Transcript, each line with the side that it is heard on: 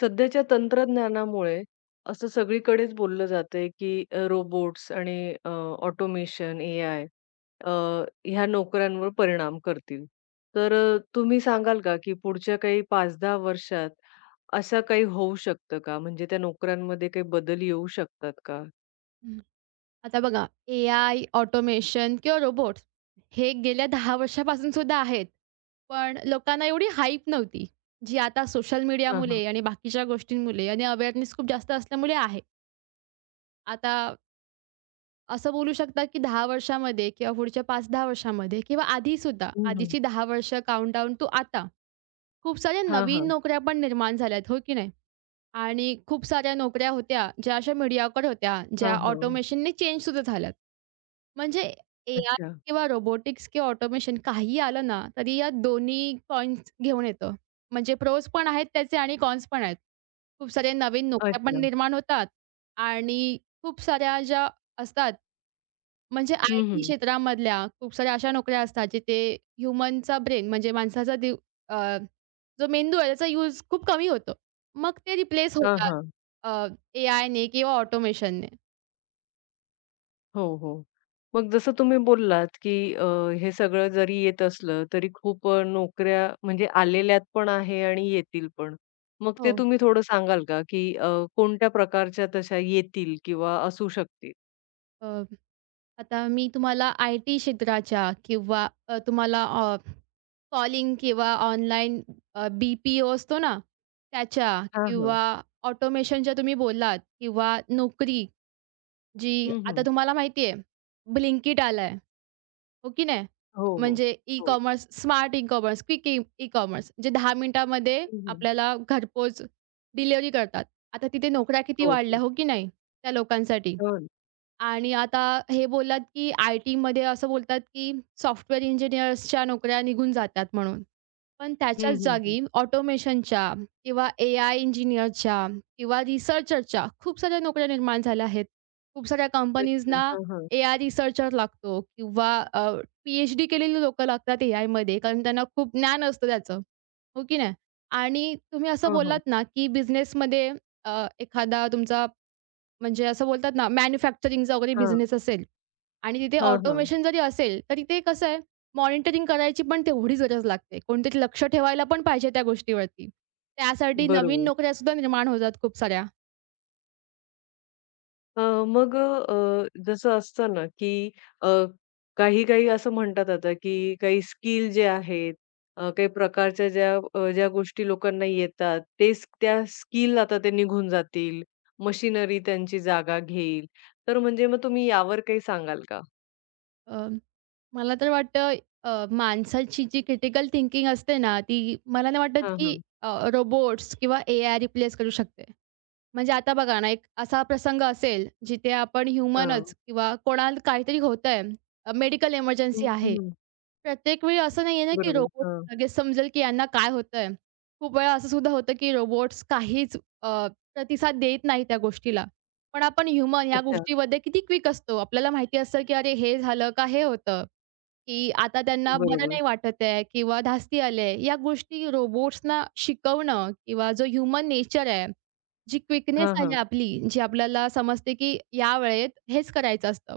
left: सध्याच्या तंत्रज्ञानामुळे असं सगळीकडेच बोललं जातंय, की रोबोट्स आणि ऑटोमेशन, ए-आय अ, ह्या नोकऱ्यांवर परिणाम करतील. तर तुम्ही सांगाल का, की पुढच्या काही 5-10 वर्षात असं काही होऊ शकतं का? म्हणजे त्या नोकऱ्यांमध्ये काही बदल येऊ शकतात का?
right: हं. आता बघा एआय, ऑटोमेशन किंवा रोबोट्स हे गेल्या 10 वर्षापासून सुद्धा आहेत. पण लोकांना एवढी हाईप नव्हती, जी आता सोशल
left: हां, हां.
right: मीडियामुळे आणि बाकीच्या गोष्टींमुळे आणि अवेअरनेस खूप जास्त असल्यामुळे आहे. आता असं बोलू शकता, की 10 वर्षामध्ये किंवा पुढच्या 5-10 वर्षामध्ये किंवा आधीसुद्धा,
left: हं, हं.
right: आधीची 10 वर्ष काउंटडाऊन टू आता, खूप साऱ्या
left: हां,
right: नवीन
left: हां.
right: नोकऱ्या पण निर्माण झाल्यात, हो की नाही? आणि खूप साऱ्या नोकऱ्या होत्या, ज्या अशा मीडियाकर होत्या,
left: हां,
right: ज्या
left: हां.
right: ऑटोमेशनने चेंज सुद्धा झाल्यात. म्हणजे एआय
left: अच्छा.
right: किंवा रोबोटिक्स किंवा ऑटोमेशन काही आलं ना, तरी या दोन्ही पॉइंट्स घेऊन येतं. म्हणजे प्रोज पण आहेत त्याचे आणि कॉन्स पण आहेत. खूप साऱ्या नवीन नोकऱ्या पण
left: अच्छा.
right: निर्माण होतात आणि खूप साऱ्या ज्या असतात म्हणजे
left: हं,
right: आय-टी
left: हं.
right: क्षेत्रामधल्या खूप साऱ्या अशा नोकऱ्या असतात, जिथे ह्युमनचा ब्रेन म्हणजे अ, जो मेंदू आहे त्याचा यूज खूप कमी होतो. मग ते रिप्लेस
left: हां,
right: होतात
left: हां.
right: अ, एआयने किंवा ऑटोमेशनने.
left: हो, हो. मग जसं तुम्ही बोललात, की हे सगळं जरी येत असलं, तरी खूप नोकऱ्या म्हणजे आलेल्यात पण आहे आणि येतील पण. मग ते
right: हो.
left: तुम्ही थोडं सांगाल का, की कोणत्या प्रकारच्या तशा येतील किंवा असू शकतील?
right: अ, आता मी तुम्हाला आय-टी क्षेत्राच्या किंवा तुम्हाला कॉलिंग किंवा ऑनलाईन बी-पी-ओ असतो ना, त्याच्या
left: हां, हां.
right: किंवा ऑटोमेशनच्या तुम्ही बोललात किंवा नोकरी जी
left: हं,
right: आता
left: हं.
right: तुम्हाला माहिती आहे Blinkit आलंय. हो की नाही?
left: हो, हो.
right: म्हणजे
left: हो.
right: Ecommerce, smart ecommerce, quick e ecommerce जे 10 मिनिटामध्ये
left: हं, हं.
right: आपल्याला घरपोच डिलिव्हरी करतात. आता तिथे नोकऱ्या किती
left: हो, हो.
right: वाढल्या, हो की नाही? त्या लोकांसाठी.
left: हो ना.
right: आणि आता हे बोललात, की आय-टीमध्ये असं बोलतात, की सॉफ्टवेअर इंजिनिअर्सच्या नोकऱ्या निघून जातात म्हणून. पण
left: हं,
right: त्याच्याच
left: हं, हं.
right: जागी ऑटोमेशनच्या किंवा एआय इंजिनिअरच्या किंवा रिसर्चरच्या खूप साऱ्या नोकऱ्या निर्माण झाल्या आहेत. खूप साऱ्या
left: अच्छा.
right: कंपनीजना
left: हां, हां.
right: एआय रिसर्चर लागतो किंवा पी-एच-डी केलेली लोकं लागतात एआयमध्ये कारण त्यांना खूप ज्ञान असतं त्याचं, हो की नाही? आणि तुम्ही असं
left: हां, हां.
right: बोललात ना, की बिझनेसमध्ये एखादा तुमचा म्हणजे असं बोलतात ना मॅन्युफॅक्चरिंगचा वगैरे
left: हां.
right: बिझनेस असेल आणि तिथे
left: हां, हां.
right: ऑटोमेशन जरी असेल, तर तिथे कसं आहे, मॉनिटरिंग करायची पण तेवढी गरज लागते. कोणीतरी लक्ष ठेवायला पण पाहिजे त्या गोष्टीवरती. त्यासाठी नवीन
left: बरोबर.
right: नोकऱ्या सुद्धा निर्माण होतात खूप साऱ्या.
left: अ, मग जसं असतं ना, की अ, काही-काही असं म्हणतात आता, की काही स्किल जे आहेत, काही प्रकारच्या ज्या गोष्टी लोकांना येतात, तेच त्या स्किल आता ते निघून जातील, मशिनरी त्यांची जागा घेईल. तर म्हणजे मग तुम्ही यावर काही सांगाल का?
right: अ, मला तर वाटतं माणसाची जी क्रिटिकल थिंकिंग असते ना, ती मला नाही वाटत
left: हां,
right: की
left: हां.
right: रोबोट्स किंवा एआय रिप्लेस करू शकते. म्हणजे आता बघा ना, एक असा प्रसंग असेल जिथे आपण
left: हां.
right: ह्युमनच किंवा कोणाला काहीतरी होतंय, मेडिकल
left: हं,
right: इमर्जन्सी आहे.
left: हं.
right: प्रत्येक वेळी असं नाहीये ना, की
left: बरोबर.
right: रोबोट
left: हां.
right: लगेच समजेल, की यांना काय होतंय. खूप वेळा असं सुद्धा होतं, की रोबोट्स काहीच अ, प्रतिसाद देत नाही त्या गोष्टीला. पण आपण ह्युमन ह्या
left: अच्छा.
right: गोष्टीमध्ये किती क्विक असतो. आपल्याला माहिती असतं, की अरे हे झालं का हे होतं, की आता त्यांना हो. बरं
left: बरोबर.
right: नाही वाटत आहे किंवा धास्ती आले. या गोष्टी रोबोट्सना शिकवणं किंवा जो ह्युमन नेचर आहे, जी क्विकनेस
left: हां,
right: आहे
left: हां.
right: आपली, जी आपल्याला समजते, की या वेळेत हेच करायचं असतं.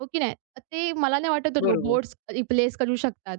right: हो की नाही? ते मला नाही वाटत
left: बरोबर.
right: रोबोट्स रिप्लेस करू शकतात.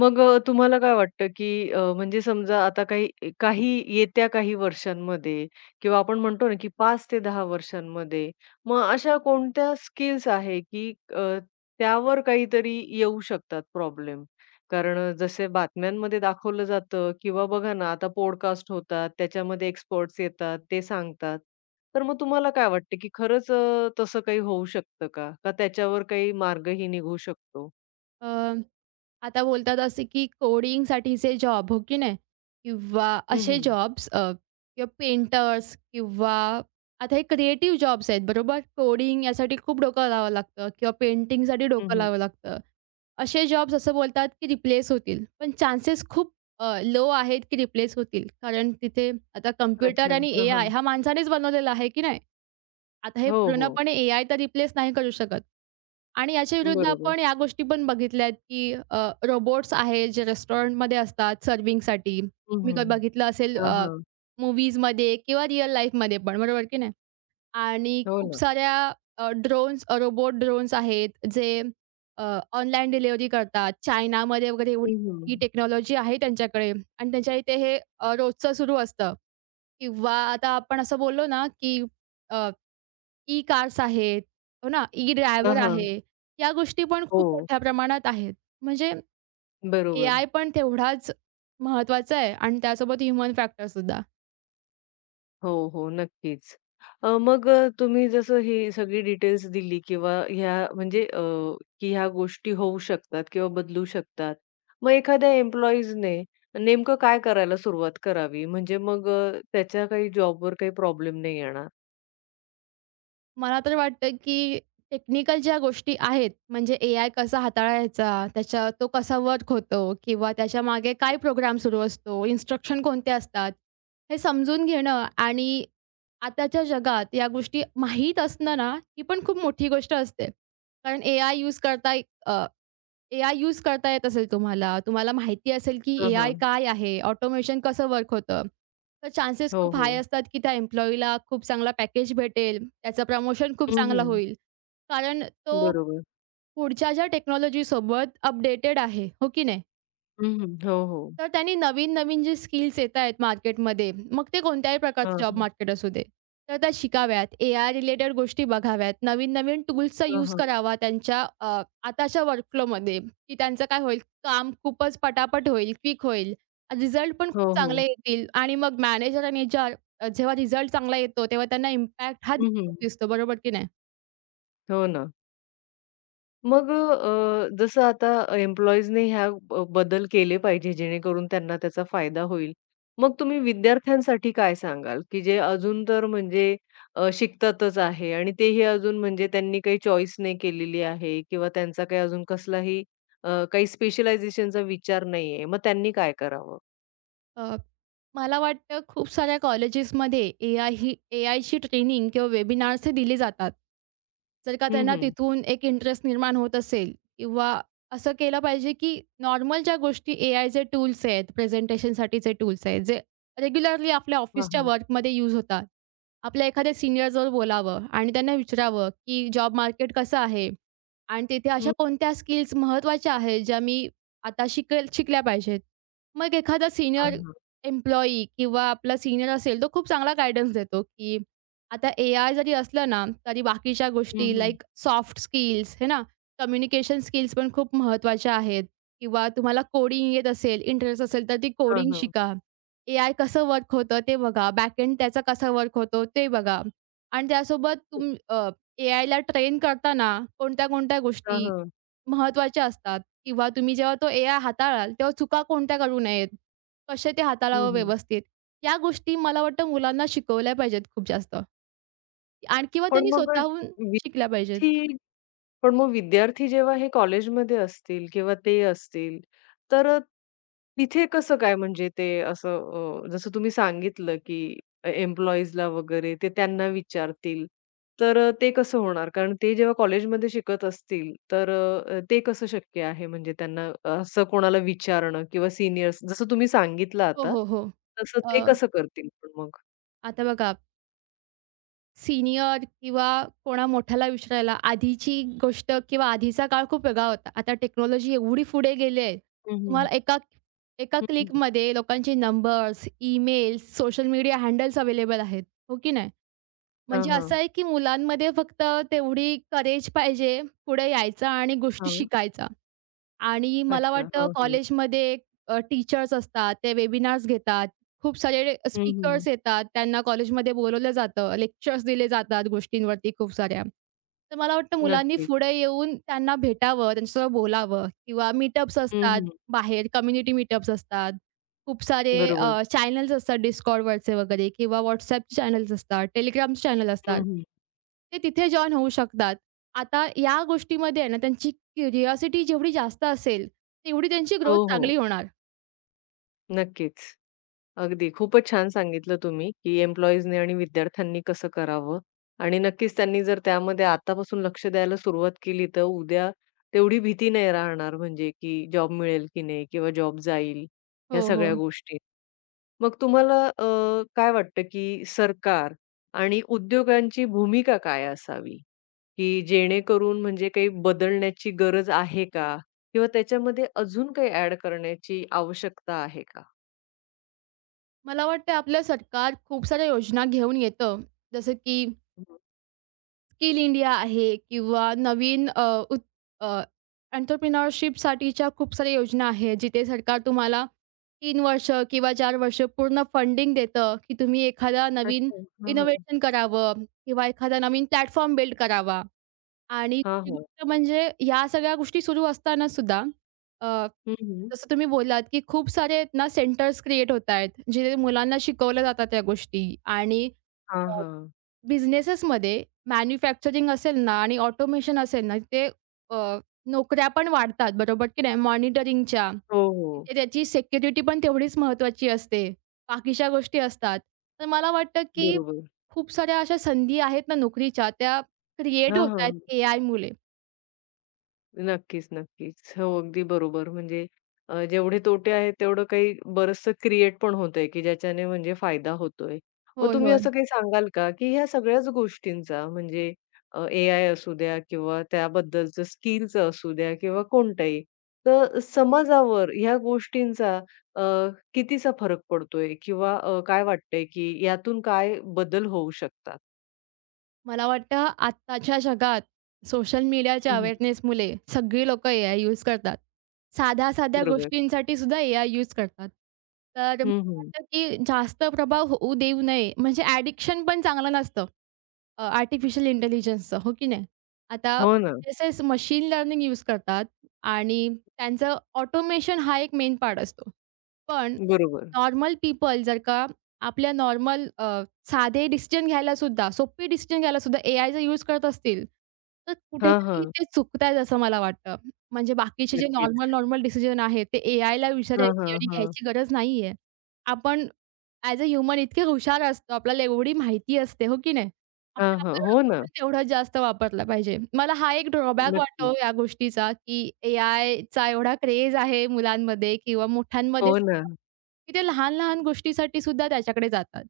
left: मग तुम्हाला काय वाटतं, की म्हणजे समजा आता काही काही येत्या काही वर्षांमध्ये किंवा आपण म्हणतो ना, की 5 ते 10 वर्षांमध्ये मग अशा कोणत्या स्किल्स आहे, की त्यावर काहीतरी येऊ शकतात प्रॉब्लेम? कारण जसे बातम्यांमध्ये दाखवलं जातं किंवा बघा ना, आता पॉडकास्ट होतात, त्याच्यामध्ये एक्सपर्ट्स येतात, ते सांगतात. तर मग तुम्हाला काय वाटतं, की खरंच तसं काही होऊ शकतं का? का त्याच्यावर काही मार्गही निघू शकतो?
right: अ, आता बोलतात असे की कोडिंगसाठीचे जॉब, हो की नाही? किंवा
left: हं,
right: असे
left: हं.
right: जॉब्स किंवा पेंटर्स किंवा आता हे क्रिएटिव्ह जॉब्स आहेत, बरोबर? कोडिंग यासाठी खूप डोकं लावावं लागतं किंवा पेंटिंगसाठी डोकं
left: हं,
right: लावावं लागतं. असे जॉब्स असं बोलतात की रिप्लेस होतील, पण चान्सेस खूप लो आहेत की रिप्लेस होतील. कारण तिथे आता कॉम्प्युटर
left: अच्छा.
right: आणि
left: हां,
right: एआय
left: हां.
right: हा माणसानेच बनवलेला आहे, की नाही? आता हे
left: हो, हो.
right: पूर्णपणे एआय तर रिप्लेस नाही करू शकत. आणि याच्या विरुद्ध
left: बरोबर.
right: आपण या गोष्टी पण बघितल्या आहेत, की रोबोट्स आहेत जे रेस्टॉरंटमध्ये असतात सर्व्हिंगसाठी.
left: हं, हं.
right: तुम्ही बघितलं असेल
left: हां,
right: अ,
left: हां.
right: किंवा रिअल लाईफमध्ये पण, बरोबर की नाही? आणि
left: हो
right: खूप
left: ना.
right: साऱ्या रोबोट ड्रोन्स आहेत जे अ, ऑनलाईन डिलिव्हरी करतात. चायनामध्ये वगैरे एवढी
left: हं, हं.
right: ही टेक्नॉलॉजी आहे त्यांच्याकडे आणि त्यांच्या इथे हे रोजचं सुरू असतं किंवा आता आपण असं बोललो ना, की ई कार्स आहेत, हो ना, ई ड्रायव्हर
left: हां,
right: हो.
left: हां.
right: आहे. या गोष्टी पण
left: हो.
right: खूप मोठ्या प्रमाणात आहेत. म्हणजे
left: बरोबर.
right: एआय पण तेवढाच महत्त्वाचा आहे आणि त्यासोबत ह्युमन फॅक्टरसुद्धा.
left: हो, हो. नक्कीच. मग तुम्ही जसं ही सगळी डिटेल्स दिली किंवा ह्या म्हणजे की ह्या गोष्टी होऊ शकतात किंवा बदलू शकतात. मग एखाद्या एम्प्लॉईजने नेमकं काय करायला सुरुवात करावी? म्हणजे मग त्याच्या काही जॉबवर काही प्रॉब्लेम नाही येणार?
right: मला तर वाटतं, की टेक्निकल ज्या गोष्टी आहेत, म्हणजे एआय कसा हाताळायचा, त्याच्या तो कसा वर्क होतो किंवा त्याच्या मागे काय प्रोग्राम सुरू असतो, इन्स्ट्रक्शन कोणत्या असतात, हे समजून घेणं आणि आताच्या जगात या गोष्टी माहीत असणं ना, ही पण खूप मोठी गोष्ट असते. कारण एआय यूज करता येत असेल तुम्हाला. तुम्हाला माहिती असेल की
left: हां,
right: एआय
left: हां.
right: काय आहे? ऑटोमेशन कसं वर्क होतं? तर चान्सेस
left: हो,
right: खूप हाय
left: हो.
right: असतात की त्या एम्प्लॉयीला खूप चांगला पॅकेज भेटेल. त्याचं प्रमोशन खूप
left: हं,
right: चांगलं
left: हं.
right: होईल. कारण तो
left: बरोबर.
right: पुढच्या ज्या टेक्नॉलॉजीसोबत अपडेटेड आहे. हो की नाही?
left: हं, हं. हो, हो.
right: तर त्यांनी नवीन-नवीन जे स्किल्स येतायत मार्केटमध्ये, मग ते कोणत्याही
left: हां,
right: प्रकारचं जॉब
left: हां.
right: मार्केट असू दे, तर त्या शिकाव्यात. एआय रिलेटेड गोष्टी बघाव्यात. नवीन-नवीन टूल्सचा
left: हां,
right: यूज
left: हां.
right: करावा त्यांच्या आताच्या वर्कफ्लोमध्ये, की त्यांचं काय होईल, काम खूपच पटापट होईल, क्विक होईल. रिझल्ट पण
left: हो,
right: खूप चांगले
left: हो.
right: येतील आणि मग मॅनेजर आणि एचआर जेव्हा रिझल्ट चांगला येतो, तेव्हा त्यांना इम्पॅक्ट हा
left: हं, हं.
right: दिसतो, बरोबर की नाही?
left: हो ना. मग जसं आता एम्प्लॉईजने ह्या बदल केले पाहिजे जेणेकरून त्यांना त्याचा फायदा होईल. मग तुम्ही विद्यार्थ्यांसाठी काय सांगाल, की जे अजून तर म्हणजे शिकतातच आहे आणि तेही अजून म्हणजे त्यांनी काही चॉईस नाही केलेली आहे किंवा त्यांचा काही अजून कसलाही काही स्पेशलायझेशनचा विचार नाहीये. मग त्यांनी काय करावं?
right: अ, मला वाटतं खूप साऱ्या कॉलेजेसमध्ये ए-आय ही ए-आयची ट्रेनिंग किंवा वेबिनार्स हे दिले जातात. जर का
left: हं,
right: त्यांना
left: हं.
right: तिथून एक इंटरेस्ट निर्माण होत असेल किंवा असं केलं पाहिजे, की नॉर्मल ज्या गोष्टी ए-आयचे टूल्स आहेत, प्रेझेंटेशनसाठीचे टूल्स आहेत, जे रेग्युलरली आपल्या
left: हां,
right: ऑफिसच्या
left: हां.
right: वर्कमध्ये यूज होतात. आपल्या एखाद्या सीनियरजवळ बोलावं आणि त्यांना विचारावं, की जॉब मार्केट कसं आहे? आणि तिथे अशा
left: हं.
right: कोणत्या स्किल्स महत्त्वाच्या आहेत, ज्या मी आता शिकल्या पाहिजेत. मग एखादा
left: हां,
right: सीनियर
left: हां.
right: एम्प्लॉयी किंवा आपला सीनियर असेल, तो खूप चांगला गाईडन्स देतो, की आता एआय जरी असलं ना, तरी बाकीच्या
left: हं,
right: गोष्टी
left: हं.
right: लाइक सॉफ्ट स्किल्स है ना, कम्युनिकेशन स्किल्स पण खूप महत्त्वाच्या आहेत किंवा तुम्हाला कोडिंग येत असेल, इंटरेस्ट असेल, तर ती
left: हां,
right: कोडिंग
left: हां.
right: शिका. एआय कसं वर्क होतं ते बघा. बॅकएंड त्याचा कसा वर्क होतो ते बघा. आणि त्यासोबत एआयला ट्रेन करताना कोणत्या-कोणत्या
left: हां,
right: गोष्टी
left: हां.
right: महत्त्वाच्या असतात किंवा तुम्ही जेव्हा तो एआय हाताळाल, तेव्हा चुका कोणत्या करू नयेत? कसे ते
left: हं,
right: हाताळावं
left: हं.
right: व्यवस्थित. या गोष्टी मला वाटतं मुलांना शिकवल्या पाहिजेत खूप जास्त आणि किंवा
left: पण
right: त्यांनी
left: मग अ,
right: स्वतःहून शिकल्या पाहिजेत.
left: विद्यार्थी पण मग विद्यार्थी जेव्हा हे कॉलेजमध्ये असतील किंवा ते असतील, तर तिथे कसं काय म्हणजे ते असं जसं तुम्ही सांगितलं, की एम्प्लॉईजला वगैरे ते त्यांना विचारतील. तर ते कसं होणार? कारण ते जेव्हा कॉलेजमध्ये शिकत असतील, तर ते कसं शक्य आहे म्हणजे त्यांना असं कोणाला विचारणं किंवा सीनियर्स जसं तुम्ही सांगितलं
right: हो,
left: आता,
right: हो, हो.
left: तसं ते
right: अ,
left: कसं करतील पण मग?
right: आता बघा सीनियर किंवा कोणा मोठ्याला विचारायला आधीची गोष्ट किंवा आधीचा काळ खूप वेगळा होता. आता टेक्नॉलॉजी एवढी पुढे गेली आहे.
left: हं, हं.
right: तुम्हाला एका एका
left: हं, हं.
right: क्लिकमध्ये लोकांचे numbers, emails, social media handles available आहेत. हो की नाही? म्हणजे
left: हां,
right: असं आहे की मुलांमध्ये फक्त तेवढी करेज पाहिजे पुढे यायचा आणि गोष्टी शिकायचा. आणि मला
left: अच्छा.
right: वाटतं
left: हां, हां.
right: कॉलेजमध्ये टीचर्स असतात, ते वेबिनार्स घेतात. खूप सारे
left: हं, हं.
right: स्पीकर्स येतात, त्यांना कॉलेजमध्ये बोलावलं जातं, लेक्चर्स दिले जातात गोष्टींवरती खूप साऱ्या. तर मला वाटतं मुलांनी
left: नक्कीच.
right: पुढे येऊन त्यांना भेटावं, त्यांच्यासोबत बोलावं किंवा मीटअप्स
left: हं,
right: असतात
left: हं.
right: बाहेर, कम्युनिटी मीटअप्स असतात. खूप सारे
left: बरोबर.
right: चॅनल्स असतात Discordवरचे वगैरे किंवा WhatsAppचे चॅनल्स असतात, Telegramचे चॅनल असतात.
left: हं, हं.
right: ते तिथे जॉइन होऊ शकतात. आता या गोष्टीमध्ये आहे ना त्यांची क्युरिओसिटी जेवढी जास्त असेल, तेवढी त्यांची
left: हो,
right: ग्रोथ
left: हो.
right: चांगली होणार.
left: नक्कीच. अगदी. खूपच छान सांगितलं तुम्ही, की एम्प्लॉईजनी आणि विद्यार्थ्यांनी कसं करावं आणि नक्कीच त्यांनी जर त्यामध्ये आतापासून लक्ष द्यायला सुरुवात केली, तर उद्या तेवढी भीती नाही राहणार म्हणजे की जॉब मिळेल की नाही किंवा जॉब जाईल,
right: हो,
left: ह्या सगळ्या
right: हो.
left: गोष्टी. मग तुम्हाला काय वाटतं, की सरकार आणि उद्योगांची भूमिका काय असावी? की जेणेकरून म्हणजे काही बदलण्याची गरज आहे का? किंवा त्याच्यामध्ये अजून काही ॲड करण्याची आवश्यकता आहे का?
right: मला वाटतं आपलं सरकार खूप साऱ्या योजना घेऊन येतं. जसं की
left: हं.
right: स्किल इंडिया आहे किंवा नवीन अ, उत अ, एंटरप्रेन्योरशिपसाठीच्या खूप साऱ्या योजना आहेत, जिथे सरकार तुम्हाला 3 वर्ष किंवा 4 वर्ष पूर्ण फंडिंग देतं, की तुम्ही एखादा नवीन
left: अच्छा. हां, हां.
right: इनोव्हेशन करावं किंवा एखादा नवीन प्लॅटफॉर्म बिल्ड करावा. आणि
left: हां,
right: ती
left: हां.
right: गोष्ट म्हणजे या सगळ्या गोष्टी सुरू असताना सुद्धा अ,
left: हं, हं.
right: जसं तुम्ही बोललात, की खूप सारे आहेत ना सेंटर्स क्रिएट होत आहेत, जिथे मुलांना शिकवल्या जातात त्या गोष्टी आणि
left: हां,
right: अ,
left: हां.
right: बिझनेसेसमध्ये मॅन्युफॅक्चरिंग असेल ना आणि ऑटोमेशन असेल ना, ते अ, नोकऱ्या पण वाढतात, बरोबर की नाही? मॉनिटरिंगच्या.
left: हो, हो.
right: तिथे त्याची सिक्युरिटी पण तेवढीच महत्त्वाची असते. बाकीच्या गोष्टी असतात. तर मला वाटतं, की
left: बरोबर.
right: खूप साऱ्या अशा संधी आहेत ना नोकरीच्या, त्या क्रिएट
left: हां,
right: होत आहेत
left: हां.
right: एआयमुळे.
left: नक्कीच, नक्कीच. हो, अगदी बरोबर. म्हणजे जेवढे तोटे आहेत तेवढं काही बरचसं क्रिएट पण होतंय, की ज्याच्याने म्हणजे फायदा होतोय. मग
right: होय,
left: तुम्ही
right: होय.
left: असं काही सांगाल का, की ह्या सगळ्याच गोष्टींचा म्हणजे एआय असू द्या किंवा त्याबद्दलचं स्किलचं असू द्या किंवा कोणताही, तर समाजावर ह्या गोष्टींचा अ, कितीसा फरक पडतोय किंवा काय वाटतंय, की यातून काय बदल होऊ शकतात?
right: मला वाटतं आत्ताच्या जगात सोशल मीडियाच्या
left: हं,
right: अवेअरनेसमुळे सगळी लोकं ए-आय यूज करतात. साध्या-साध्या
left: बरोबर.
right: गोष्टींसाठी सुद्धा ए-आय यूज करतात. तर
left: हं,
right: मला
left: हं.
right: वाटतं की जास्त प्रभाव होऊ देऊ नये. म्हणजे ॲडिक्शन पण चांगलं नसतं आर्टिफिशियल इंटेलिजन्सचं, हो की नाही? आता
left: हो ना.
right: जसेच मशीन लर्निंग यूज करतात आणि त्यांचं ऑटोमेशन हा एक मेन पार्ट असतो. पण
left: बरोबर.
right: नॉर्मल पीपल जर का आपल्या नॉर्मल साधे डिसिजन घ्यायला सुद्धा, सोपे डिसिजन घ्यायला सुद्धा एआयचा यूज करत असतील, तर
left: हां,
right: कुठेतरी
left: हां.
right: ते चुकतायत असं मला वाटतं. म्हणजे बाकीचे जे
left: नक्कीच.
right: नॉर्मल-नॉर्मल डिसिजन आहेत ते एआयला
left: हां, हां,
right: विचारायची आणि
left: हां.
right: घ्यायची गरज नाहीये. आपण ॲज अ ह्युमन इतके हुशार असतो, आपल्याला एवढी माहिती असते, हो की नाही? आपण
left: हां, हां.
right: आपलं
left: हो
right: डोकं
left: ना.
right: पण तेवढंच जास्त वापरलं पाहिजे. मला हा एक ड्रॉबॅक वाटतो
left: नक्कीच.
right: या गोष्टीचा, की एआयचा एवढा क्रेझ आहे मुलांमध्ये किंवा मोठ्यांमध्ये
left: हो ना.
right: सुद्धा. की ते लहान-लहान गोष्टीसाठी सुद्धा त्याच्याकडे जातात.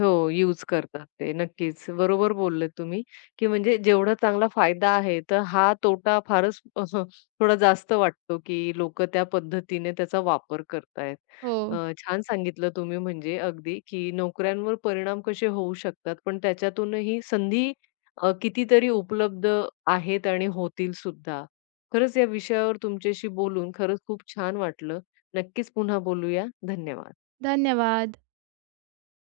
left: हो, यूज करतात ते. नक्कीच. बरोबर बोलले तुम्ही, की म्हणजे जेवढा चांगला फायदा आहे, तर हा तोटा फारच असं थोडा जास्त वाटतो, की लोकं त्या पद्धतीने त्याचा वापर करतायत.
right: हो,
left: अ, छान सांगितलं तुम्ही म्हणजे अगदी, की नोकऱ्यांवर परिणाम कसे होऊ शकतात, पण त्याच्यातूनही संधी कितीतरी उपलब्ध आहेत आणि होतील सुद्धा. खरंच या विषयावर तुमच्याशी बोलून खरंच खूप छान वाटलं. नक्कीच पुन्हा बोलूया. धन्यवाद.
right: धन्यवाद.